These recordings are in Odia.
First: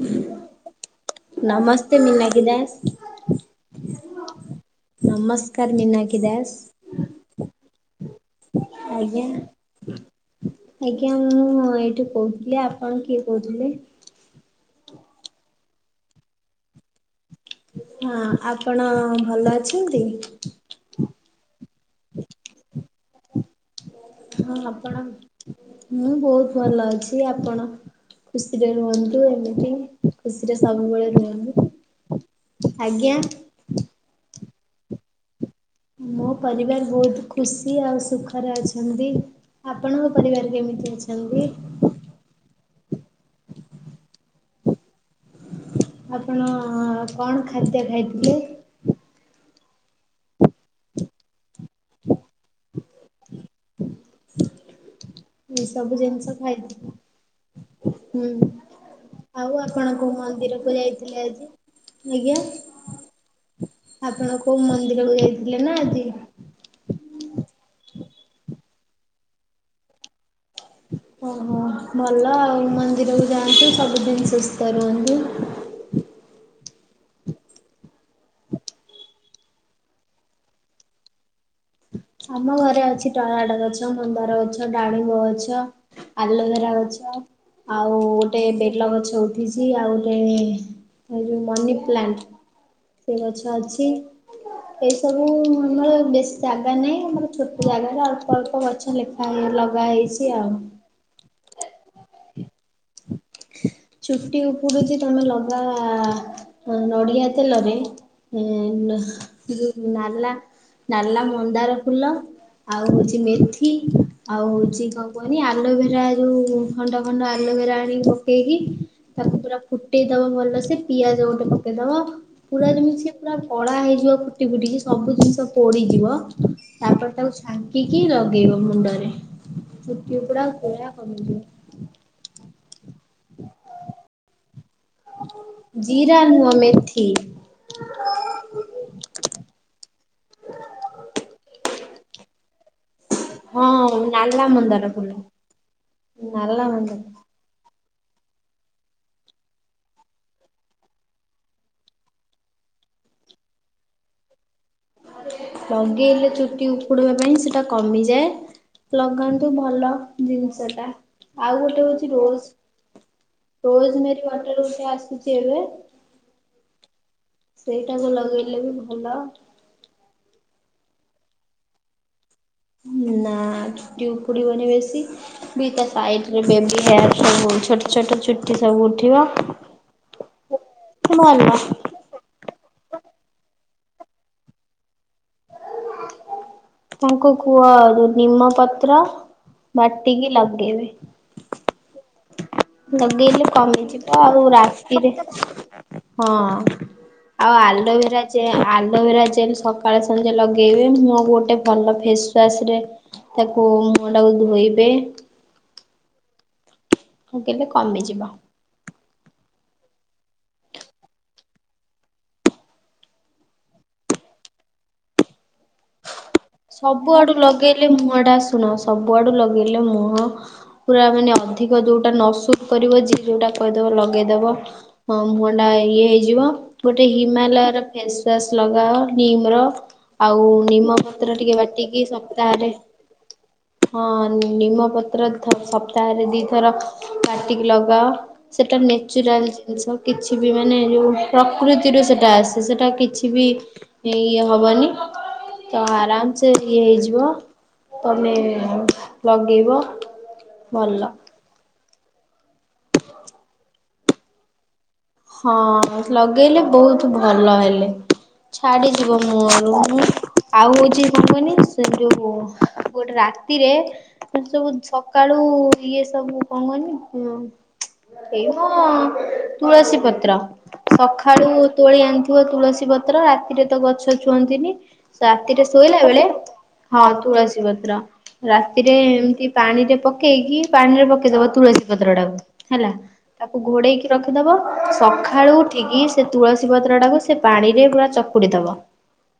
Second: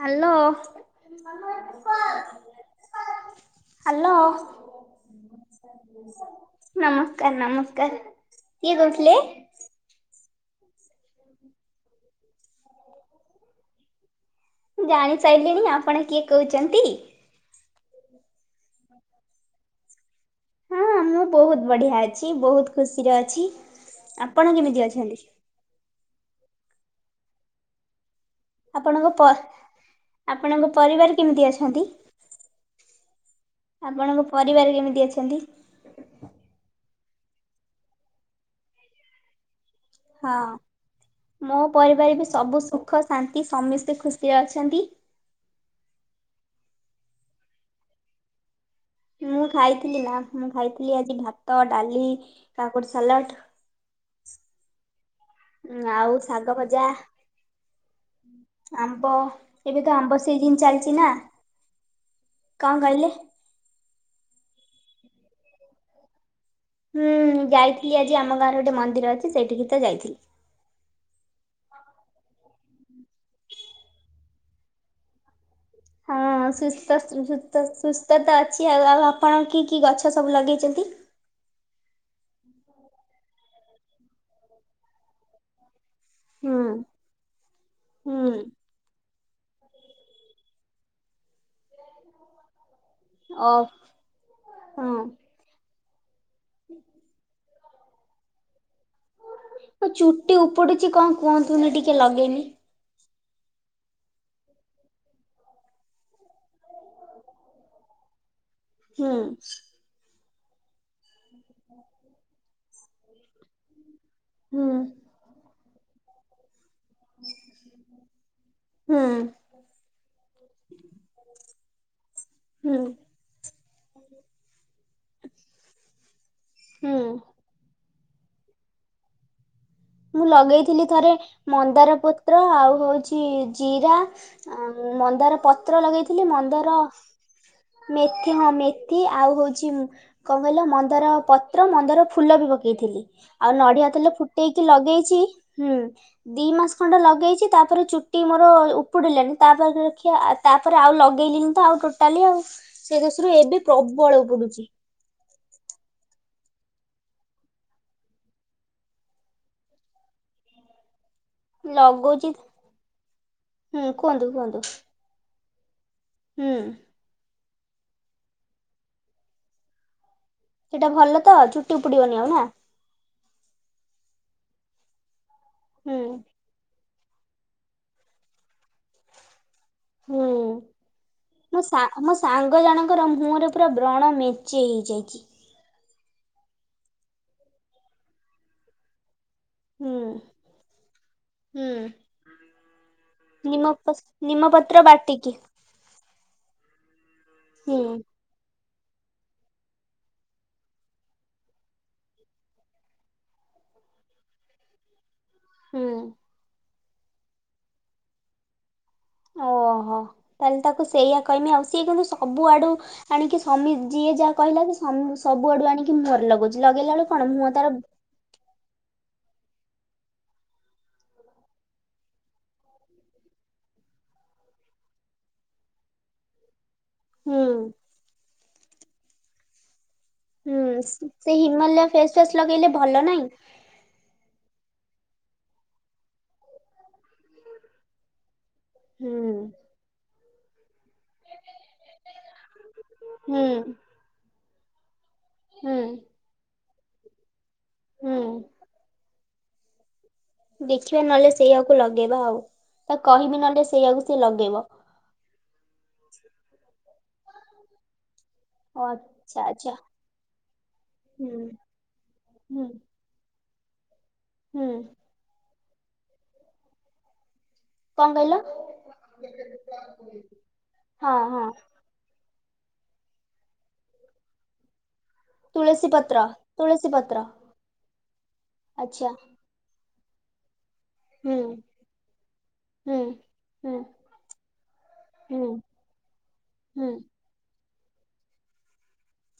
ହ୍ୟାଲୋ ନମସ୍ତେ ମିନାକ୍ଷୀ ଦାସ। ହ୍ୟାଲୋ ନମସ୍କାର ମୀନାକ୍ଷି ଦାସ। ନମସ୍କାର ନମସ୍କାର। କିଏ କହୁଥିଲେ? ଆଜ୍ଞା। ଆଜ୍ଞା ମୁଁ ଏଇଠୁ କହୁଥିଲି ଆପଣ କିଏ କହୁଥିଲେ? ଜାଣି ସାରିଲିଣି ଆପଣ କିଏ କହୁଛନ୍ତି? ହଁ ଆପଣ ଭଲ ଅଛନ୍ତି? ହଁ ମୁଁ ବହୁତ ବଢିଆ ଅଛି ବହୁତ ଖୁସିରେ ଅଛି। ଆପଣ କେମିତି ଅଛନ୍ତି? ମୁଁ ବହୁତ ଭଲ ଅଛି। ଆପଣ? ଖୁସିରେ ଆପଣଙ୍କ ପ ରୁହନ୍ତୁ ଏମିତି ଖୁସିରେ ଆପଣଙ୍କ ସବୁବେଳେ ପରିବାର କେମିତି ରୁହନ୍ତୁ। ଅଛନ୍ତି? ଆଜ୍ଞା। ଆପଣଙ୍କ ପରିବାର କେମିତି ଅଛନ୍ତି? ମୋ ପରିବାର ବହୁତ ଖୁସି ଆଉ ସୁଖରେ ଅଛନ୍ତି। ଆପଣଙ୍କ ହଁ ପରିବାର କେମିତି ଅଛନ୍ତି? ମୋ ପରିବାର ବି ସବୁ ସୁଖ ଶାନ୍ତି ସମସ୍ତେ ଖୁସିରେ ଅଛନ୍ତି। ଆପଣ କଣ ଖାଦ୍ୟ ଖାଇଥିଲେ? ମୁଁ ଖାଇଥିଲି ନା ମୁଁ ଖାଇଥିଲି ଆଜି ଭାତ ଡାଲି କାକୁଡି ସାଲାଟ୍। ଏସବୁ ଆଉ ଜିନିଷ ଶାଗ ଭଜା। ଖାଇଥିଲେ ହୁଁ। ଆମ୍ବ ଆଉ ଆପଣ ଏବେ ତ କୋଉ ଆମ୍ବ ସିଜିନ ମନ୍ଦିରକୁ ଚାଲିଛି ନା। ଯାଇଥିଲେ ଆଜି? ଆଜ୍ଞା। କଣ କହିଲେ? ଆପଣ କୋଉ ମନ୍ଦିର କୁ ଯାଇଥିଲେ ନା ଆଜି? ହୁଁ ଯାଇଥିଲି ଆଜି ଆମ ଗାଁରେ ଗୋଟେ ମନ୍ଦିର ଅଛି ସେଇଠିକି ତ ଯାଇଥିଲି। ଓହୋ ଭଲ ଆଉ ମନ୍ଦିରକୁ ଯାଆନ୍ତୁ ସବୁଦିନ ସୁସ୍ଥ ରୁହନ୍ତୁ। ହଁ ସୁସ୍ଥ ସୁସ୍ଥ ସୁସ୍ଥ ତ ଅଛି ଆଉ। ଆଉ ଆପଣ କି କି ଗଛ ସବୁ ଲଗେଇଛନ୍ତି? ଆମ ଘରେ ଅଛି ଟମାଟ ଗଛ ମନ୍ଦାର ଗଛ ଡାଳିମ୍ବ ଗଛ। ହୁଁ। ଆଲୋଭେରା ଗଛ ଆଉ ହୁଁ ଗୋଟେ ବେଲ ଗଛ ଉ ଛି ଆଉ ଗୋଟେ ଏ ଯୋଉ ମନି ପ୍ଲାଣ୍ଟ। ସେ ଅ ଗଛ ଅଛି ଏଇ ହଁ ସବୁ ଆମର ବେଶୀ ଜାଗା ନାହିଁ ଆମର ଛୋଟ ଜାଗାରେ ଅଳ୍ପ ଅଳ୍ପ ଗଛ ଲେ ଆଉ ଚୁଟି ଉପୁଡୁଛି କଣ କୁହନ୍ତୁନି ଟିକେ ଲଗେଇମି? [inaudible] ଚୁଟି ଉପୁଡୁଛି ତମେ ଲଗା ନଡିଆ ତେଲରେ ଉ ହୁଁ ହା ଟିକେ ନାଲା ନାଲା ମନ୍ଦାର ଫୁଲ ଆଉ ହୋଉଛି ମେଥି ଆଉ ହୁଁ ହଉଚି କଣ କୁଅନି ଆଲୋଭେରା ଯୋଉ ଖଣ୍ଡ ଖଣ୍ଡ ଆ ଆଲୋଭେରା ଆଣିକି ପକେଇକି ହୁଁ ତାକୁ ପୁରା ଫୁଟେଇ ଦବ ଭଲସେ ପିଆଜ ଗୋଟେ ପକେଇ ଦବ। ପୁରା ହୁଁ ଯେମିତି ସିଏ ପୁରା କଳା ହେଇଯିବ ଫୁଟି ଫୁଟିକି ସବୁ ଜିନିଷ ପୋଡିଯିବ ହୁଁ। ତାପରେ ତାକୁ ଛା କି କି ଲଗେଇବ ମୁଣ୍ଡରେ। ଚୁଟି ମୁଁ ଉପୁଡା ଲଗେଇଥିଲି ପୁରା ଥରେ କମିଯିବ ମନ୍ଦାର ପତ୍ର ଆଉ ହଉଚି ଜିରା। ଆଉ ମନ୍ଦାର ପତ୍ର ଜିରା ଲଗେଇଥିଲି ନୁହଁ ମନ୍ଦାର ମେଥି ମେଥି ହଁ ମେଥି ଆଉ ହଉଚି ଉଁ କଣ କହିଲ ମନ୍ଦାର ପତ୍ର ମନ୍ଦାର ଫୁଲ ବି ପକେଇଥିଲି ଆଉ ହଁ ନଡିଆ ତେଲ ନାଲା ଫୁଟେଇ ମନ୍ଦାର ଫୁଲ ହୁଁ ଦି ନାଲା ମାସ ଖଣ୍ଡେ ମନ୍ଦାର ଲଗେଇଛି ତାପରେ ଚୁ ଟି ମୋର ଉପୁଡିଲାଣି ତାପରେ ଦେଖିଆ ତାପରେ ଆଉ ଲଗେଇଲିନୀ ତ ଆଉ ଟୋଟାଲି ଆଉ। ସେ ଦୋଶରୁ ଏବେ ପ୍ରବଳ ଉପୁଡୁଚି। ଲଗେଇଲେ ଚୁଟି ଉପୁଡିବା ପାଇଁ ସେଟା କମିଯାଏ ଲଗାନ୍ତୁ ଭଲ ଜିନିଷ ଟା। ଆଉ ଗୋଟେ ହଉଛି ଲଗଉଛି ରୋଜ୍ ହୁଁ ରୋଜ୍ କୁହନ୍ତୁ ମେରୀ କୁହନ୍ତୁ ୱାଟର ଗୋଟେ ଆସୁଛି ଏବେ। ହୁଁ। ସେଇଟାକୁ ଲଗେଇଲେ ବି ଭଲ। ସେଇଟା ଭଲ ତ ଚୁଟି ଉପୁଡିବନି ଆଉ ନା? ନା ଚୁଟି ଉପୁଡିବନି ବେଶୀ ବି ତା ହୁଁ ସାଇଟ୍ ବେବି ହେୟାର ସବୁ ଛୋଟ ଛୋଟ ଚୁଟି ସବୁ ଉଠିବ। ଭଲ। ଆମ ସାଙ୍ଗ ଜଣଙ୍କର ମୁହଁରେ ପୁରା ବ୍ରଣ ମେଞ୍ଚେ ହେଇଯାଇଛି। ତାଙ୍କୁ କୁହ ଯୋଉ ନିମ ପତ୍ର। ହୁଁ ବାଟିକି ଲଗେଇବେ। ହୁଁ। ଲଗେଇଲେ ନିମ କମିଯିବ ଆଉ ନିମପତ୍ର ରାତିରେ ବାଟିକି ହଁ ଆଉ ହୁଁ ଆଲୋଭେରା ଜେ ଆଲୋଭେରା ଜେଲ୍ ସ ସକାଳେ ସଞ୍ଜେ ଲଗେଇବେ ମୁହଁ ଗୋଟେ ଭଲ ଫେସ୍ ୱାସ ରେ ତାକୁ ମୁହଁ ଟାକୁ ଧୋଇବେ। ହୁଁ। ଲଗେଇଲେ କମିଯିବ। ଓହୋ ତାହେଲେ ତାକୁ ସେଇଆ କଇମି ଆଉ ସିଏ କିନ୍ତୁ ସବୁଆଡୁ ଆଣିକି ସମୀ ଯିଏ ଯାହା କହିଲା କି ସ ସବୁଆଡୁ ଆଣିକି ମୁଁହରେ ଲଗଉଛି। ଲଗେଇଲା ବେଳୁ କଣ ସବୁଆଡୁ ମୁହଁ ତାର ଲଗେଇଲେ ମୁହଁ ଟା ଶୁଣ ସବୁଆଡୁ ଲଗେଇଲେ ମୁହଁ ପୁରା ମାନେ ଅଧିକ ଯୋଉଟା ନ ସୁଟ କରିବ ଯି ଯୋଉଟା କହିଦବ ଲଗେଇଦବ। ହଁ ମୁହଁ ଟା ଇଏ ହେଇଯିବ। ଗୋଟେ ହୁଁ ହିମାଲୟାର ଫେସ୍ ୱାସ ଲଗାଅ ଭିମ୍ ର ଆଉ ହୁଁ ନିମପ ସେ ତ୍ର ଟିକେ ହିମାଲୟ ବାଟିକି ଫେସ୍ ୱାସ୍ ଲଗେଇଲେ ସପ୍ତାହରେ ଭଲ ନାହିଁ ହଁ ନିମପତ୍ର ଥ ସପ୍ତାହରେ ଦିଥର କାଟିକି ଲଗାଅ। ସେଟା ହୁଁ ନେଚୁରାଲ ଜିନିଷ କିଛି ବି ମାନେ ଯୋଉ ପ୍ରକୃତିରୁ ସେଟା ଆସେ ସେଟା କି କିଛି ହୁଁ ବି ଇଏ ହବନି ହୁଁ ତ ହା ଆରାମ ସେ ଇଏ ହେଇଯିବ ହୁଁ ତମେ ଲଗେଇବ। ଦେଖିବା ଭଲ। ନହେଲେ ସେଇଆକୁ ଲଗେଇବା ଆଉ ତାକୁ କହିବି ନହେଲେ ସେଇଆକୁ ସିଏ ଲଗେଇବ। ହଁ ଲଗେଇଲେ ବହୁତ୍ ଭଲ ହେଲେ। ଓ ଛାଡିଯିବ ଆଚ୍ଛା ମୁଁହ ଆଚ୍ଛା ରୁ ମୁଁ ଆଉ ହଉଛି କଣ ହୁଁ କୁହନି ସେ ଯୋଉ। ହୁଁ ଗୋଟେ ରାତିରେ ସବୁ ହୁଁ ସକାଳୁ ଇଏ ସବୁ କଣ କୁହନି? କଣ କହିଲ ଏଇ ମ ତୁଳସୀ ପତ୍ର ହଁ ହଁ ସଖାଳୁ ତୋଳି ଆଣିଥିବ ତୁଳସୀ ପତ୍ର ରାତିରେ ତ ଗଛ ଛୁଅନ୍ତିନି। ରାତିରେ ତୁଳସୀ ଶୋଇଲା ପତ୍ର ବେଳେ ତୁଳସୀ ହଁ ପତ୍ର ତୁଳସୀ ପତ୍ର ରାତିରେ ଆଚ୍ଛା ଏମିତି। ପାଣିରେ ପକେଇକି ପାଣି ରେ ହୁଁ ପକେଇଦବ ତୁଳସୀ ପତ୍ର ଟାକୁ ହେଲା ହୁଁ ତାକୁ ହୁଁ ଘୋଡେଇକି ରଖିଦବ ହୁଁ ସକାଳୁ। ଉଠିକି ସେ ତୁଳସୀ ହୁଁ ପତ୍ର ଟାକୁ ସେ ପାଣିରେ ପୁରା ଚକୁଡି ଦବ।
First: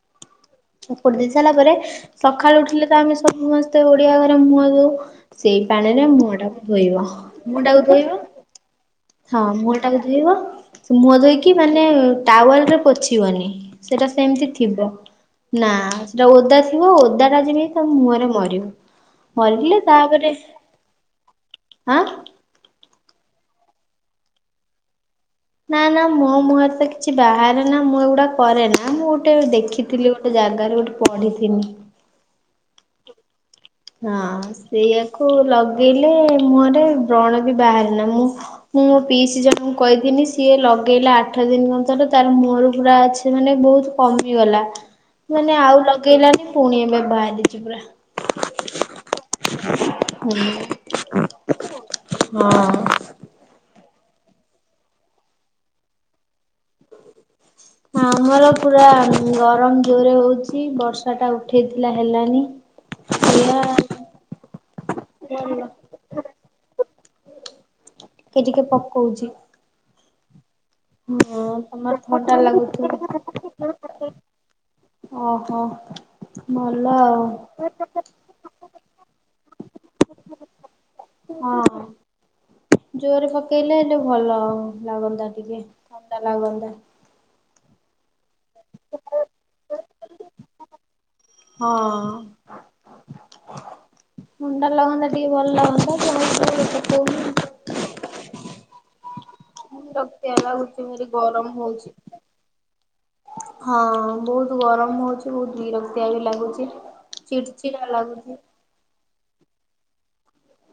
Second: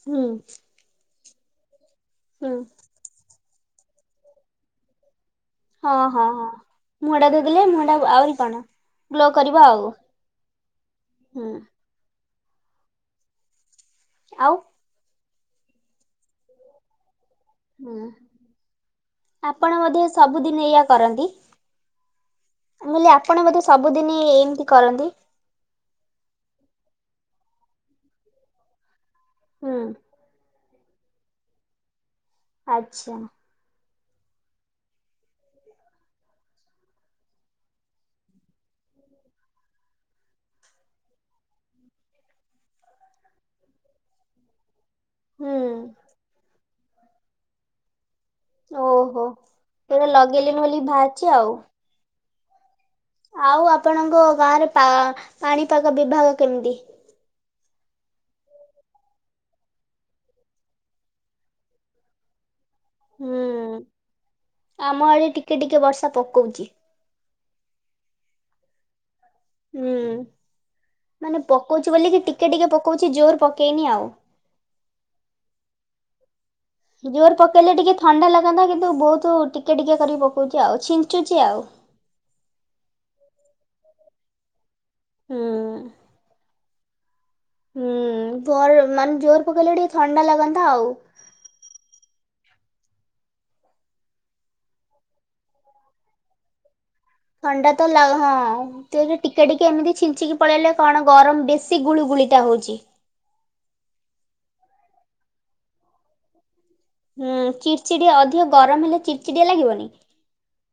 ହୁଁ। ଉପଡି ଦେଇ ସାରିଲା ପରେ ହୁଁ ସକାଳୁ ଉଠିଲେ ତ ଆମେ ସମସ୍ତେ ଓଡିଆ ଘରେ ମୁହଁ ଦଉ। ସେଇ ହଁ ପାଣିରେ ହଁ ମୁହ ହଁ ଟାକୁ ଧୋଇବ ମୁହଁ ଟା ମୁହ ଧୋଇଦେଲେ ଟାକୁ ମୁହଁ ଟା ଧୋଇବ ଆହୁରି କଣ ଗ୍ଲୋ ହଁ କରିବ ମୁହ। ଆଉ ହ ଧୋଇବ ମୁହଁ ଧୋଇକି ହୁଁ ମାନେ ଟାୱାଲରେ ପଛିବନି। ସେଟା ସେମିତି ଆଉ ଥିବ ନା ସେଟା ଓଦା ଥିବ ଓଦା ଟା ଯେମି ତମ ହୁଁ ମୁହଁରେ ମରିବୁ ଆପଣ ମରିଲେ ବୋଧେ ତାପରେ ସବୁଦିନ ଏଇଆ ଆଁ। ମୁକହିଲି ଆପଣ ବୋଧେ ସବୁଦିନ ଏମିତି କରନ୍ତି। ନା ନା ମୋ ମୁହଁରେ ତ କିଛି ବାହାରେନା ମୁଁ ଏଗୁଡା କରେ ନା ମୁଁ ଗୋଟେ ହୁଁ ଦେଖିଥିଲି ଗଟେ ଗୋଟେ ଜାଗାରେ ଗୋଟେ ପଢିଥିଲି। ଆଚ୍ଛା। ହଁ ସେଇଆକୁ ଲଗେଇଲେ ମୁହଁରେ ବ୍ରଣ ବି ବାହାର ନା ମୁଁ। ମୁଁ ମୋ ପିଇସି ଜଣଙ୍କୁ କହିଥିଲି ସିଏ ଲଗେଇଲା ଆଠ ଦିନ କଥର ତାର ମୁହଁରୁ ପୁରା ଅଛି ମାନେ ବହୁତ କମିଗଲା ମାନେ ହୁଁ ଆଉ ଲଗେଇଲାନି ପୁଣି ଏବେ ବାହାରିଚି ପୁରା। ଓହୋ ପୁରା ଲଗେଇଲିନି ବୋଲି ବାହାରିଛି ଆଉ। ହଁ। ଆଉ ଆପଣଙ୍କ ଗାଁରେ ପା ପାଣିପାଗ ବିଭାଗ କେମିତି? ହଁ ଆମର ପୁରା ଗରମ ଜୋରେ ହଉଚି ବର୍ଷା ଟା ଉଠେଇଥିଲା ହେଲାନି। ଏଇଆ ହୁଁ ଆମ ଆଡ ଟିକେ ଟିକେ ବର୍ଷା ପକଉଚି। ଟିକେ ଟିକେ ପକଉଚି। ହୁଁ। ମାନେ ପକଉଚି ତମର ବୋଲିକି ଥଣ୍ଡା ଟିକେ ଟିକେ ଲାଗୁଥିବ ପକଉଚି ଜୋର ପକେଇନି ଆଉ ଓହୋ ଭଲ ଆଉ ଜୋର ପକେଇଲେ ଟିକେ ଥଣ୍ଡା ଲାଗନ୍ତା କି କିନ୍ତୁ ବହୁତ ଟିକି ଟିକିଏ କରିକି ପକଉଚି ଆଉ ଛିଞ୍ଚୁଚି ଆଉ। ହଁ। ଜୋରେ ପକେଇଲେ ଏଲେ ଭଲ ଲାଗନ୍ତା ହୁଁ ଟିକେ ଥଣ୍ଡା ଲାଗନ୍ତା। ହୁଁର ମାନେ ଜୋର ପକେଇଲେ ଟିକେ ଥଣ୍ଡା ଲାଗନ୍ତା ଆଉ। ହଁ। ମୁଣ୍ଡା ଲାଗନ୍ତା ଟିକେ ଭଲ ଲାଗନ୍ତା [unintelligible] ଥଣ୍ଡା ତ ଲାଗ ହଁ। ତ ଏବେ ଟିକେ ଟିକିେ ଏମିତି ବିରକ୍ତିଆ ଛିଞ୍ଚିକି ପଳେଇଲେ ଲାଗୁଛି କଣ ଭାରି ଗରମ ବେଶୀ ହଉଛି। ଗୁଳୁଗୁଳିଟା ହଉଚି। ହଁ ବହୁତ ଗରମ ହଉଚି ବହୁତ ବିରକ୍ତିଆରି ଲାଗୁଚି। ହୁଁ ଚିଡ଼ଚିଡି ଅଧିକ ଗରମ ହେଲେ ଚିଡ଼ଚିଡିଆ ଲାଗିବନି।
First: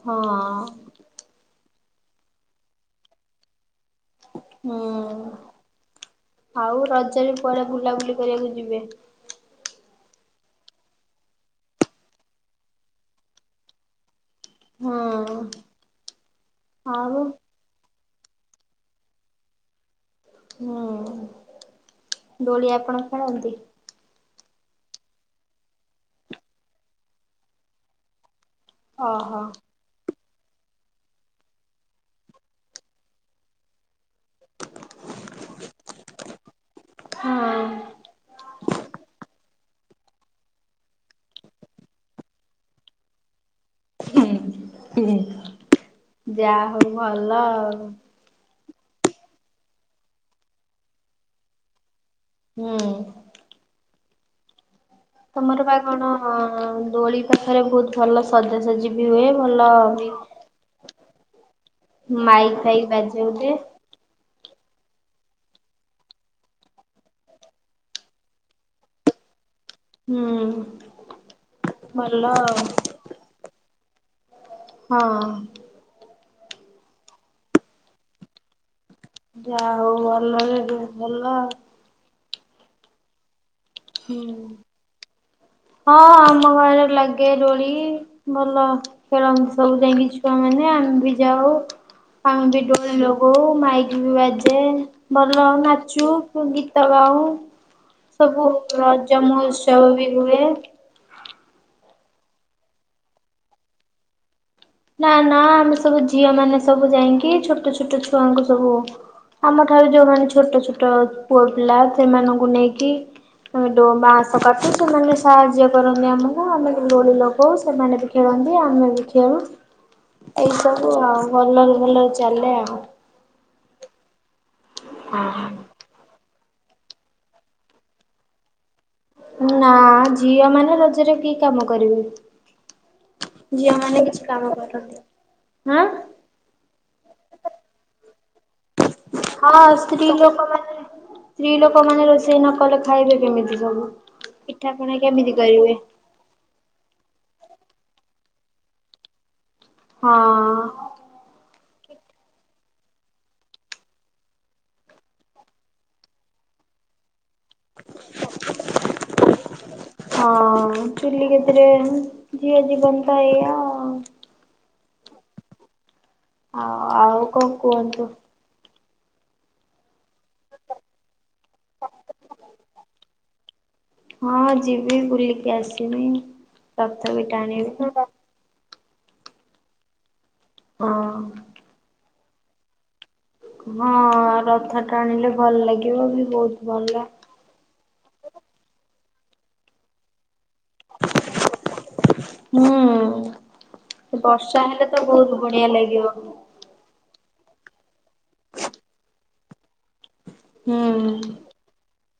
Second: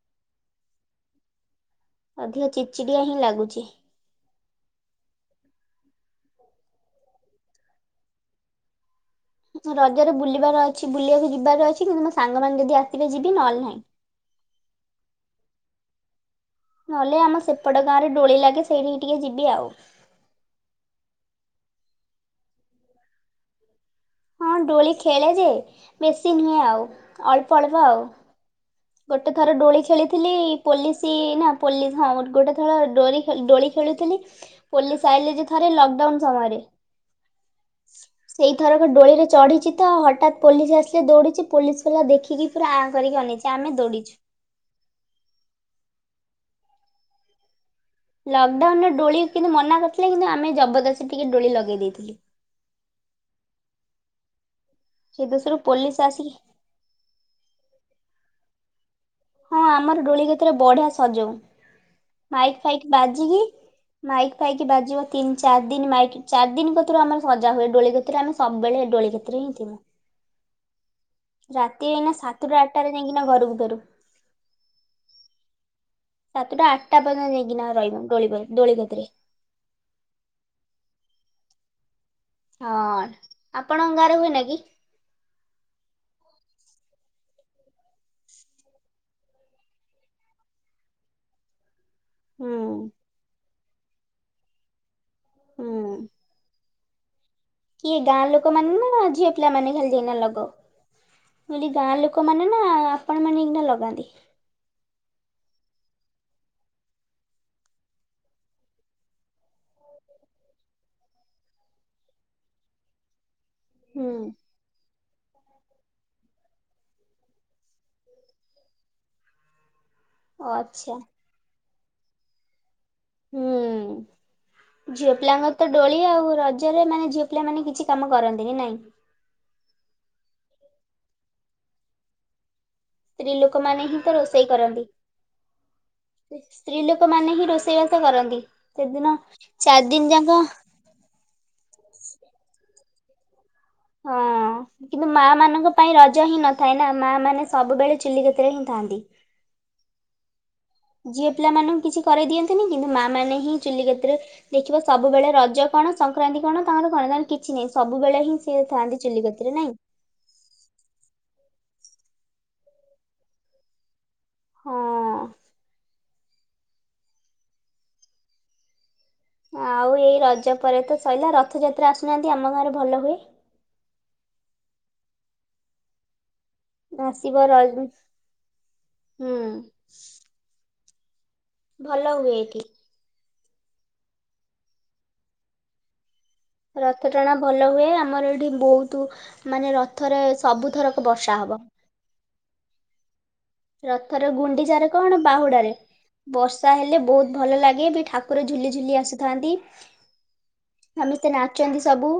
ହଁ। ଅଧିକ ଚିଚିଡିଆ ହିଁ ଲାଗୁଚି। ହୁଁ ଆଉ ରଜ ବି କୁଆଡ଼େ ବୁଲାବୁଲି କରିବାକୁ ଯିବେ? ରଜରେ ବୁଲିବାର ଅଛି ବୁଲିବାକୁ ଯିବାର ଅଛି କିନ୍ତୁ ମୋ ସାଙ୍ଗମାନେ ଯଦି ଆସିବେ ଯିବି ନହେଲେ ନାହିଁ। ହଁ। ଆଉ ନହେଲେ ଆମ ସେପଟ ଗାଁ ରେ ଦୋଳି ଲାଗେ ସେଇଠିକି ଟିକେ ଯିବି ଆଉ। ହୁଁ ଦୋଳି ଆପଣ ଖେଣନ୍ତି? ହଁ ଦୋଳି ଖେଳେ ଯେ ବେଶୀ ନୁହେଁ ଆଉ ଅଳ୍ପ ଅଳ୍ପ ଆଉ। ଗୋଟେ ଓହୋ। ଥର ଦୋଳି ଖେଳି ଥିଲି। ପୋଲିସି ନା ପୋଲିସ ହଁ ଗୋଟେ ଥଳ ଡୋଳି ଖେଳୁଥିଲି। ପୋଲିସ ଆଇଲେ ଯେ ଥରେ ଲକଡାଉନ ସମୟରେ ହଁ। [inaudible] ଏଇଥରକ ଦୋଳିରେ ଚଢ଼ିଚି ତ ହଠାତ୍ ପୋଲିସ ଆସିଲେ ଦୌଡ଼ିଛି ପୋଲିସ ବାଲା ଦେଖିକି ପୁରା ଆଁ କରିକି ଅନେଇଚି। ତ ଆମେ ଦୌଡ଼ିଚୂ। ହୁଁ ହୁଁ ଯାହା ହଉ ଭଲ ଆଉ। ଲକଡାଉନ ରେ ଡୋଳି କିନ୍ତୁ ମନା କରିଥିଲେ କିନ୍ତୁ ଆମେ ଜବରଦସ୍ତି ଟିକେ ଦୋଳି ଲଗେଇ ଦେଇେଇଥିଲୁ। ହୁଁ। ସେ ଦେଶରୁ ତମର ବା ପୋଲିସ କଣ ଆସିକି ଦୋଳି ପାଖରେ ବହୁତ ଭଲ ସଜାସଜି। ହୁଏ ହଁ ଭଲ ଆମର ହୁଏ। ଡୋଳି କତିରେ ବଢିଆ ସଜଉ ମାଇକ୍ ମାଇକ ଫାଇକ୍ ଫାଇକ ବାଜେ ବାଜିକି ବୋଧେ। ମାଇକ୍ ପାଇକି ବାଜିବ ତିନି ଚାରି ଦିନ ମାଇକ୍ ଚାରି ଦିନ କତୁରୁ ଆମର ସଜା ହୁଏ ଡୋଳି କତିରେ ଆମେ ସବୁବେଳେ ଡୋଳି। ଖଣିରେ ହିଁ ଥୀଲୁ ହୁଁ ରାତି ଏଇନା ଭଲ ସାତଟା ଆଉ ଆଠଟାରେ ଯାଇକିନା ଘରକୁ ଫେରୁ। ହଁ। ସାତଟା ଆଠଟା ପର୍ଯ୍ୟନ୍ତ ଯାଇକିନା ରହିବୁ ଡୋଳି ପରେ ଦୋଳି କତିରେ। ଯା ହଉ ଭଲରେ ଏ ଯୋଉ ଭଲ। ହଁ ଆପଣଙ୍କ ଗାଁରେ ହୁଁ। ହୁଏ ନା କି? ହଁ ଆମ ଗାଁ ରେ ଲାଗେ ଦୋଳି। ଭଲ ଖେଳନ୍ତି ସବୁ ଯାଇକି ଛୁଆମାନେ ଆମେ ବି ଯାଉ। ଆମେ ହୁଁ ବି ଦୋଳି ଲଗଉ ମାଇକ ବି ବାଜେ ଭଲ ହୁଁ ନାଚୁ ଗୀତ। ଗୀତ ଗାଉ କିଏ ଗାଁ ସବୁ ଲୋକମାନେ ନା ରଜ ଝିଅ ମହୋତ୍ସବ ବି ହୁଏ। ହେଇଠି ଗାଁ ଲୋକମାନେ ନା ଆପଣ ମାନେ ହେଇକିନା ଲଗାନ୍ତି। ନା ନା ଆମେ ସବୁ ଝିଅ ମାନେ ସବୁ ଯାଇକି ଛୋଟ ଛୋଟ ଛୁଆଙ୍କୁ ସବୁ। ଆମ ଠାରୁ ଯୋଉମାନେ ଛୋଟ ଛୋଟ ପୁଅ ପିଲା ସେମାନଙ୍କୁ ନେଇକି। ଆମେ ଡୋ ହୁଁ ବାଁସ କାଟୁ ମାନେ ସା ହାଯ୍ୟ କରନ୍ତି ଆମକୁ ଆମେ ବି ଦୋଳି ଲଗଉ ସେମାନେ ବି ଖେଳନ୍ତି ଆମେ ବି ଖେଳୁ। ଓ ଏଇ ସବୁ ଆଚ୍ଛା ଆଉ ଭଲରେ ଭଲରେ ଚାଲେ ଆଉ। ହୁଁ ଝିଅ ପିଲାଙ୍କ ର ତ। ଦୋଳି ଆଉ ରଜରେ ମାନେ ଝିଅ ପିଲା ମାନେ କିଛି କାମ କରନ୍ତିନି ନାଇଁ। ନା ଝିଅ ମାନେ ରଜରେ କି କାମ କରିବେ। ଝିଅ ଲୋକମାନେ ହିଁ ମାନେ ତ କିଛି ରୋଷେଇ କାମ କରନ୍ତି। କରନ୍ତିନି ହାଁ। ସ୍ତ୍ରୀ ଲୋକ ମାନେ ହିଁ ରୋଷେଇ ବାସ କରନ୍ତି ସେଦିନ ହଁ ଚାରି ସ୍ତ୍ରୀ ଦିନ ଯାକ। ଲୋକମାନେ ସ୍ତ୍ରୀ ଲୋକମାନେ ରୋଷେଇ ନ କଲେ ଖାଇବେ କେମିତି ସବୁ। ହଁ ପିଠା ପଣା କିନ୍ତୁ ମା କେମିତି ମାନଙ୍କ କରିବେ? ପାଇଁ ରଜ ହିଁ ନ ନ ଥାଏ ନା ମା ମାନେ ସୁବେଳେ ଚୁଲି କତିରେ ହିଁ ଥାଆନ୍ତି। ହଁ। ଝିଅ ପିଲାମାନାନଙ୍କୁ କିଛି କରାଇ ଦିଅନ୍ତିନି କିନ୍ତୁ ମା ମାନେ ହିଁ ଚୁଲି କତିରେ। ଦେଖିବ ସବୁବେଳେ ରଜ କଣ ସଂକ୍ରାନ୍ତି କଣ ତାଙ୍କର ପର୍ବ କିଛି ନାହିଁ ସବୁବେଳେ ହିଁ ସିଏ ଥାନ୍ତି ଚୁଲି କତିରେ ନାଇଁ। ହଁ ଚୁଲି କେତିରେ ଝିଅ ଜୀବନ ତ ଏଇ ଆଉ। ହଁ। ହଉ ଆଉ କଁ କୁହନ୍ତୁ। ଆଉ ଏଇ ରଜ ପରେ ତ ସଇଲା ରଥଯାତ୍ରା ଆସୁନାହାନ୍ତି ଆମ ଗାଁରେ ଭଲ ହୁଏ। ହଁ ଯିବି ବୁଲିକି ଆସବି ରଥ ବି ଆସିବ ର ଟାଣିବି। ହୁଁ। ହଁ। ଭଲ ହୁଏ ଏଠି। ହଁ ରଥ ଟାଣିଲେ ଭଲ ଲାଗିବ ବି ବହୁତ। ଭଲ। ରଥ ଟଣା। ଭଲ ହୁଏ ଆମର ଏଠି ବହୁତ ମାନେ ରଥରେ ସବୁଥରକ ବର୍ଷା ହବ। ହୁଁ ରଥରେ ବର୍ଷା ଗୁଣ୍ଡିଚାରେ ହେଲେ ତ କଣ ବହୁତ ବଢିଆ ବାହୁଡାରେ ଲାଗିବ। ବର୍ଷା ହେଲେ ବହୁତ ଭଲ ଲାଗେ ବି ଠାକୁର ଝୁଲି ଝୁଲି ଆସୁଥାନ୍ତି ସମସ୍ତେ ହୁଁ। ନାଚ। ନାଚନ୍ତି ସବୁ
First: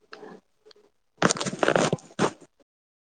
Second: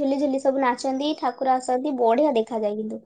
ଝୁଲି ଝୁଲି ସବୁ ନାଚନ୍ତି ଠାକୁର ଆସନ୍ତି ବଢିଆ ଦେଖାଯାଏ କିନ୍ତୁ।